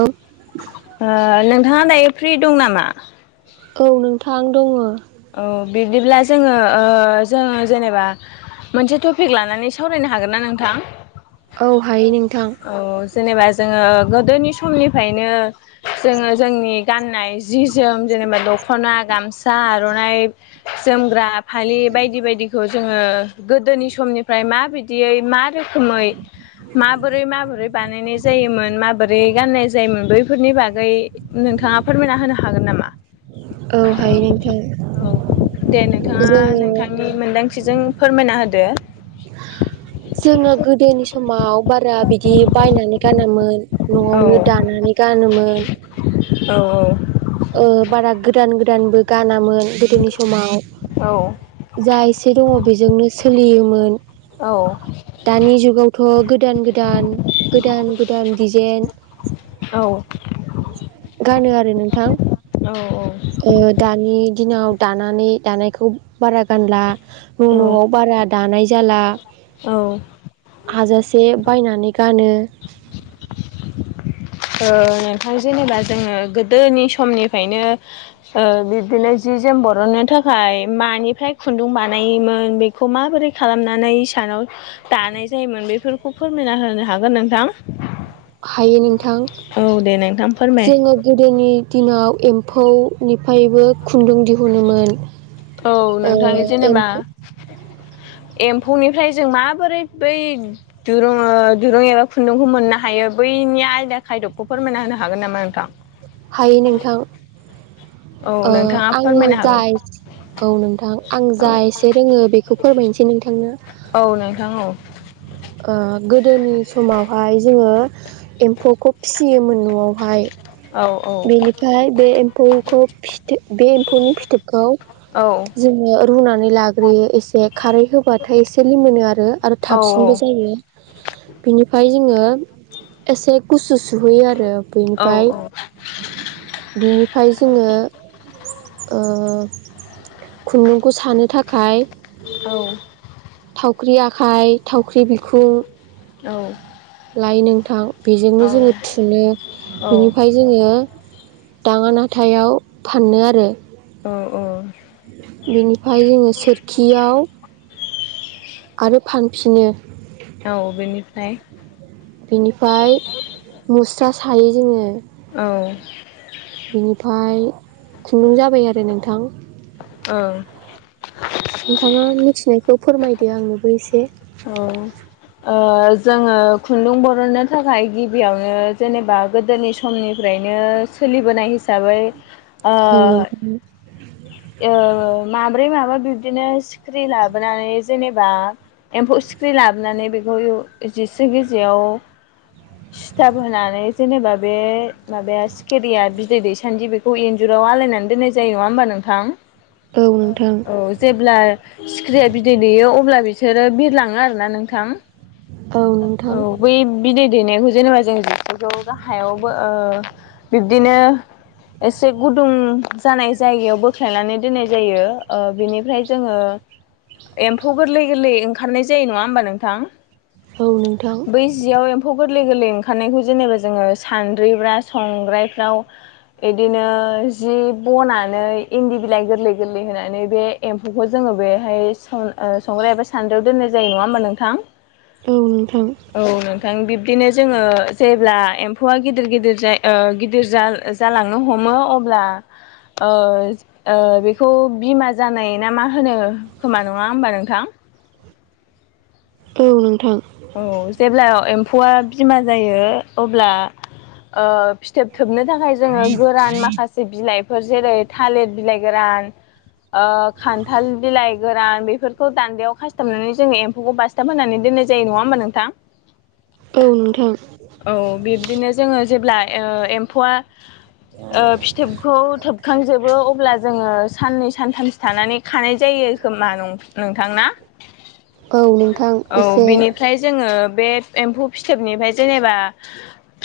औ नोंथाङा दायो फ्रि दं नामा? औ नोंथां दङो। औ बिबदिब्ला जोङो ओ जोङो जेनेबा मोनसे टपिक लानानै सावरायनो हागोन ना नोंथां? औ हायो नोंथां औ जेनेबा जोङो गोदोनि समनिफायनो जोङो जोंनि गाननाय जि जोम जेनेबा दख'ना गामसा आर'नाइ जोमग्रा फालि बायदि बायदि। खौ जोङो गोदोनि समनिफ्राय माबायदियै मा रोखोमै माबोरै माबोरै बानायनाय जायोमोन माबोरै गाननाय जायोमोन बैफोरनि बागै नोंथाङा फोरमायना होनो हागोन नामा? औ [unintelligible] औ दे नोंथाङा जोङो नोंथांनि मोनदांथिजों फोरमायना होदो। जोङो गोदोनि समाव बारा बिदि बायनानै गानामोन। न'आवनो दानानै गानोमोन। औ औ। ओ बारा गोदान गोदानबो गानामोन गोदोनि समाव औ जा एसे दङ बेजोंनो सोलियोमोन। औ। दानि जुगावथ' गोदान गोदान गोदान गोदान डिजाइन औ। गानो आरो नोंथां। औ औ। दानि दिनाव दानानै दानायखौ बारा गानला न' औ न'आव बारा दानाय जाला। औ ओ हाजासे बायनानै गानो। नोंथां जेनेबा जोङो गोदोनि समनिफायनो बिबदिनो जि जोम बरननो थाखाय मानिफ्राय खुन्दुं बानायोमोन बे खौ माबोरै खालामनानै इसानाव दानाय जायोमोन बेफोरखौ फोरमायना होनो हागोन नोंथां। हायो नोंथां औ दे नोंथां फोरमाय जोङो गोदोनि दिनाव एम्फौनिफायबो खुन्दुं दिहुनोमोन। औ ओ नोंथां जेनेबा एम्फौ एम्फौनिफ्राय जों माबोरै बै दुरुंओ दुरुं एबा खुन्दुंखौ मोननो हायो बैनि आयदा खायदबखौ फोरमायना होनो हागोन नामा नोंथां। हायो नोंथां। औ ओ, नोंथाङा आंङो फोरमायनो हागोन जाय औव नोंथां। आं औ जा एसे रोंङो बेखौ फोरमायनोसै नोंथांनो। औव, नोंथां औव। ओ, गोदोनि समावहाय जोंङो एम्फौखौ फिसियोमोन न'आवहाय। औ, औ। बेनिफ्राय बे एम्फौखौ फिथ बे एम्फौनि फिथोबखौ औ। ओ रुनानै लाग्रोयो एसे, खारै होबाथाय एसे लिमिनो आरो औ थाबसि [unintelligible] बिनिफ्राय जोङो एसे गुसु सुहोयो आरो। औ बेनिफ्राय बिनिफ्राय जोङो [inaudible] ओ खुन्दुंखौ सानो थाखाय औ। थावख्रि आखाय, थावख्रि बिखुं औ। लायो नोंथां। बेजोंनो जोंङो थुनो, बिनिफ्राय जोङो दाङानाथायाव फानो आरो। ओ औ। बिनिफ्राय जोङो सोरखियाव आरो फानफिनो। औ। बेनिफ्राय बिनिफ्राय मुस्रा सायो जोङो। औ। बिनिफ्राय खुन्दुं जाबाय आरो नोंथां। ओं [inaudible] नोंथाङा मिथिनायखौ फोरमायदो आंनोबो एसे। औ। ओ जोङो खुन्दुं बर'नो थाखाय गिबियावनो जेनेबा, गोदोनि सम समनिफ्रायनो सोलिबोनाय हिसाबै, ओ औ नोंथां ओ, माब्रै माबा बिब्दिनो सिख्रि लाबोनानै जेनेबा एम्फौ सिख्रि लाबोनानै बेखौ जिस्रि गिजियाव सि सिथाब होनानै जेनेबा बे माबाया सिखिरिया बिदै दैसानदि बेखौ इन्जुराव आलायनानै दोननाय जायो, नङा होमबा नोंथां? औ नोंथां औ, जेब्ला सिख्रिया बिदै दैयो अब्ला बिसोर आरो बिरलाङो आरो ना नोंथां। औ नोंथां। बै बिदै दैनायखौ जेनेबा जों बिफोरखौ गाहायावबो ओ बिब्दिनो एसे गुदुं जानाय जायगायाव बोख्लायनानै दोननाय जायो। ओ बेनिफ्राय जोङो एम्फौ गोरलै गोरलै ओंखारनाय जायो नङा होमबा नोंथां? औ नोंथां। बे जियाव एम्फौ गोरलै गोरलै ओंखारनायखौ जेनेबा जोंङो सानद्रि बा संग्रायफ्राव इदिनो जि बनानै इन्दि बिलाइ गोरलै गोरलै होनानै बे एम्फौखौ जोंङो बेहाय सं-संग्राय एबा सान्द्रियाव दोननाय जायो नङा होमबा नोंथा? औ नोंथां। औ, नोंथां। बिब्दिनो जोङो जेब्ला एम्फौआ गिदिर गिदिर जाय गिदिर जा जालांनो हमो, अब्ला ओ ओ बेखौ बिमा जानाय ना मा होनो खोमा नङा होमबा नोंथां? औ, नोंथां। औ, जेब्ला एम्फौआ बिमा जायो अब्ला ओ फिथोब थोबनो थाखाय जोङो गोरान माखासे बिलाइफोर जेरै थालिर बिलाइ गोरान ओ खान्थाल बिलाइ गोरान बेफोरखौ दान्दायाव खासथाबनानै जोङो एम्फौखौ बासथाब होनानै दोननाय जायो नङा होमबा नोंथां? औ नोंथां। औ बिब्दिनो जोङो जेब्ला ओ एम्फौआ ओ फिथोबखौ थोबखांजोबो अब्ला जोङो साननै सानथामसो थानानै खानाय जायो खोमा नं-नोंथांना? औ नोंथां औ एसे बिनिफ्राय जोंङो बे एम्फौ फिथोबनिफ्राय जेनेबा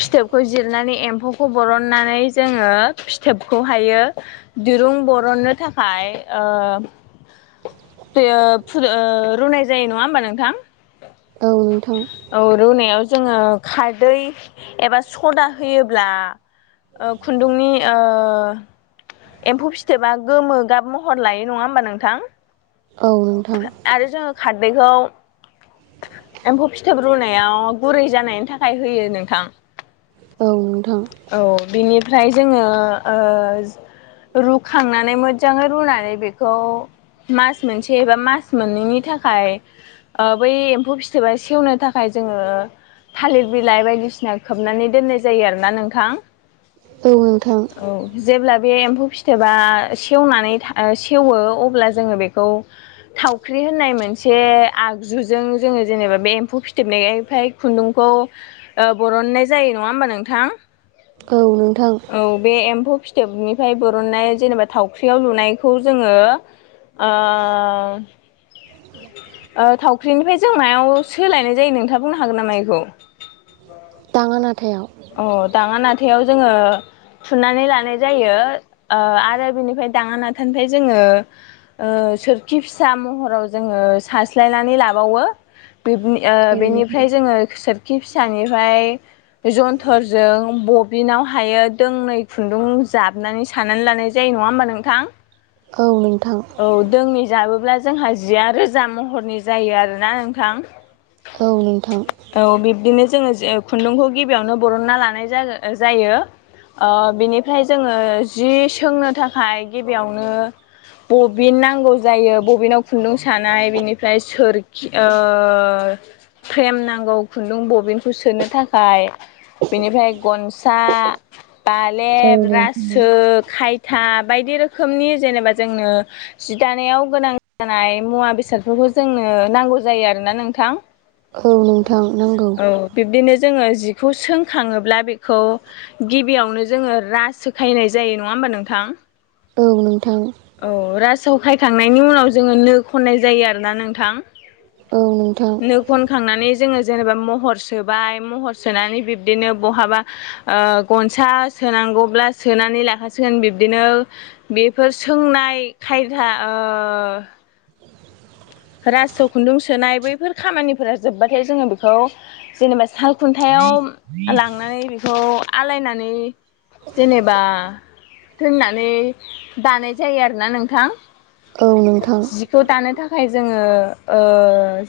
फिथोबखौ जिरनानै एम्फौखौ बरननानै जोंङो फिथोबखौ हायो दिरुं बरननो थाखाय ओ बेयो फुदुं ओ रुनाय जायो नङा होमबा नोंथां। औ नोंथां। औ रुनायाव जोंङो खारदै एबा सदा होयोब्ला खुन्दुंनि ओ एम्फौ फिथोबा गोमो गाब महर लायो नङा होमबा नोंथां? औ नोंथां। आरो जोङो खारदैखौ एम्फौ फिथोब रुनायाव गुरै जानायनि थाखाय होयो नोंथां। औ नोंथां। औ बिनिफ्राय जोंङो ओ रुखांनानै मोजाङै रुनानै बेखौ मास मोनसे एबा मास मोननैनि थाखाय ओ बै एबा सेवनो थाखाय जोंङो थालिर बिलाइ बायदिसिना खोबनानै दोननाय जायो आरो‌ना नोंथां। औ नोंथां। औ जेब्ला बे एम्फौ फिथोबा सेवनानै सेवो अब्ला जोंङो बेखौ थावख्रि होननाय मोनसे आगजुजों जोङो जेनेबा बे एम्फौ फिथोबनायफ्राय खुन्दुंखौ ओ बरननाय जायो नङा होमबा नोंथां। औ नोंथां। औ बे एम्फौ फिथोबनिफ्राय बरननाय जेनेबा थावख्रियाव लुनायखौ जोंङो। ओ ओ थावख्रिनिफ्राय जों मायाव सोलायनाय जायो नोंथाङा बुंनो हागोन नामा इखौ दाङा नाथायाव अ दाङा नाथायाव जोंङो थुननानै लानाय जायो ओ आरो बिनिफ्राय दांङा नाथानिफ्राय जोंङो। ओ सोरखि फिसा महराव जोंङो सास्लायनानै लाबावो ओ बेनिफ्राय जोंङो सोर खि फिसानिफ्राय जन्थरजों बबिनाव हायो दोंनै खुन्दुं जाबनानै साननानै लानाय जायो नंङा होमबा नोंथां। औ नोंथां। औ दोंनै जाबोब्ला जोंहा जिया रोजा महरनि जायो आरोना नोंथां। औ बिब्दिनो जोंङो जो खुन्दुंखौ गिबियावनो बरनना लानाय जा जायो। ओ बिनिफ्राय जोंङो जि सोंनो थाखाय गिबियावनो बबिन नांगौ जायो बबिनाव खुन्दुं सानाय बेनिफ्राय सोरखि ओ फ्रेम नांगौ खुन्दुं बबिनखौ सोनो थाखाय। बेनिफ्राय गनसा औ बालेब रासो नोंथां ओ खायथा बायदि रोखोमनि जेनेबा जोंनो जि दानायाव गोनां जानाय मुवा बेसादफोरखौ जोंनो नांगौ जायो आरोना नोंथां। औ नोंथां नांगौ औ बिब्दिनो जोङो जिखौ सोंखाङोब्ला बेखौ गिबियावनो जोङो रास सोखायनाय जायो नङा होमबा नोंथां। औ नोंथां। औ राजावखायखांनायनि उनाव जोङो नो खननाय जायो आरोना नोंथां। औ नोंथां। नो खनखांनानै जोङो जेनेबा महर सोबाय महर सोनानै बिब्दिनो बहाबा ओ गनसा सोनांगौब्ला सोनानै लाखासिगोन बिब्दिनो बेफोर सोंनाय खायदा ओ रासो खुन्दुं सोनाय बैफोर खामानिफोरा जोबबाथाय जोङो बेखौ जेनेबा साल खुन्थायाव लांनानै बेखौ आलायनानै जेनेबा दोननानै दानाय जायो आरोना नोंथां। औ नोंथां। ज' थानो थाखाय जोङो ओ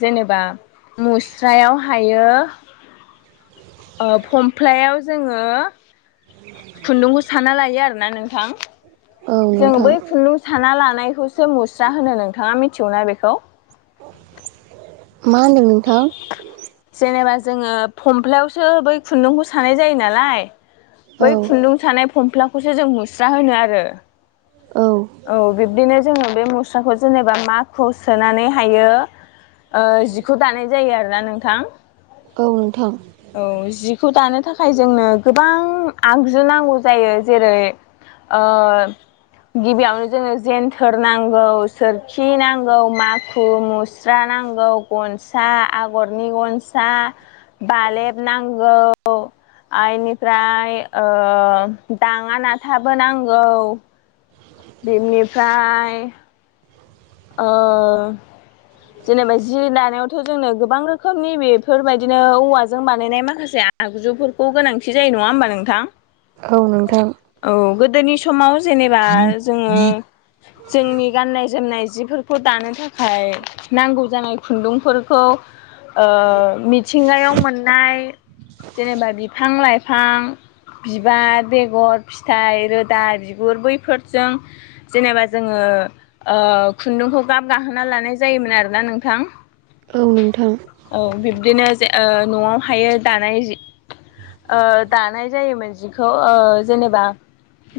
जेनेबा मुस्रायाव हायो ओ फमफ्लायाव जोङो खुन्दुंखौ साना लायो आरोना नोंथां। औ जों नोंथां बै खुन्दुं साना लानायखौसो मुस्रा होनो नोंथाङा मिथिगौना बेखौ मा होनदों नोंथां? जेनेबा जोङो फमफ्लायावसो बै खुन्दुंखौ सानाय जायो नालाय। औ बै खुन्दुं सानाय फमफ्ला खौसो जों मुस्रा होनो आरो। औ। औ बिब्दिनो जोङो बे मुस्राखौ जेनेबा माखुआव सोनानै हायो। ओ जिखौ दानाय जायो आरोना नोंथां‌। औ नोंथां। औ जिखौ दानो थाखाय जोंनो गोबां आगजु नांगौ जायो जेरै ओ गिबियावनो जोङो जेन्थोर नांगौ सोरखि नांगौ माखु मुस्रा नांगौ। गनसा आगरनि गनसा बालेब नांगौ। आरो निफ्राय ओ दाङा नाथाबो नांगौ। बिनिफ्राय ओ जेनेबा जि दानायावथ' जोंनो गोबां रोखोमनि बेफोर बायदिनो औवाजों बानायनाय माखासे आगजु फोरखौ गोनांथि जायो नङा होमबा नोंथां? औ नोंथां। औ गोदोनि समाव जेनेबा जोङो जोंनि गाननाय जोमनाय जिफोरखौ दानो थाखाय नांगौ जानाय खुन्दुंफोरखौ ओ मिथिंगायाव मोननाय जेनेबा बिफां लाइ फां बिबार बेगर फिथाइ रोदा बिगुर बैफोरजों जेनेबा जोङो ओ खुन्दुंखौ गाब गाहोना लानाय जायोमोन आरोना नोंथां। औ नोंथां। औ बिब्दिनो जे ओ न'आव हायो दानाय जि ओ दानाय जायोमोन जिखौ ओ जेनेबा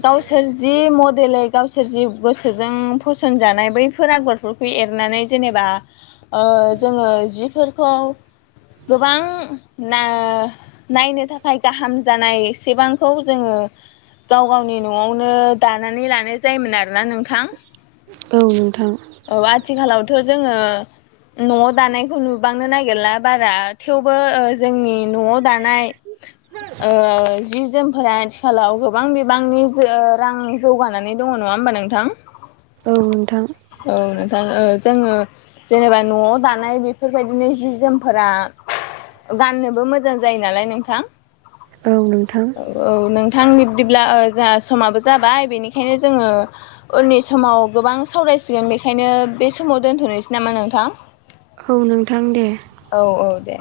गावसोर जि मडेलै गावसोर जि गोसोजों फसन जानाय बैफोर आगर फोरखौ एरनानै जेनेबा ओ जोङो जि फोरखौ गोबां ना नायनो थाखाय गाहाम जानाय सेबांखौ जोङो गाव गावनि न'आवनो दानानै लानाय जायोमोन आरोना नो औ नोंथां। औ आथिखालावथ' जोङो न'आव दानायखौ नुबांनो नागिरला बारा थेवबो ओ जोंनि न'आव दानाय ओ जि जोम फोरा आथिखालाव गोबां बिबांनि जो रां जौगानानै दङ नङा होमबा नोंथां? औ नोंथां। औ नोंथां ओ जोङो जेनेबा न'आव दानाय बे बेफोरबायदिनो जि जोमफोरा गाननोबो मोजां जायो नालाय नोंथां। औ नोंथां। औ नोंथां बिब्दिब्ला ओ जोंहा समाबो जाबाय बेनिखायनो जोङो उननि समाव गोबां सावरायसिगोन बेखायनो बे समाव दोन्थ'नोसै नामा नोंथां? औ नोंथां दे। औ औ दे।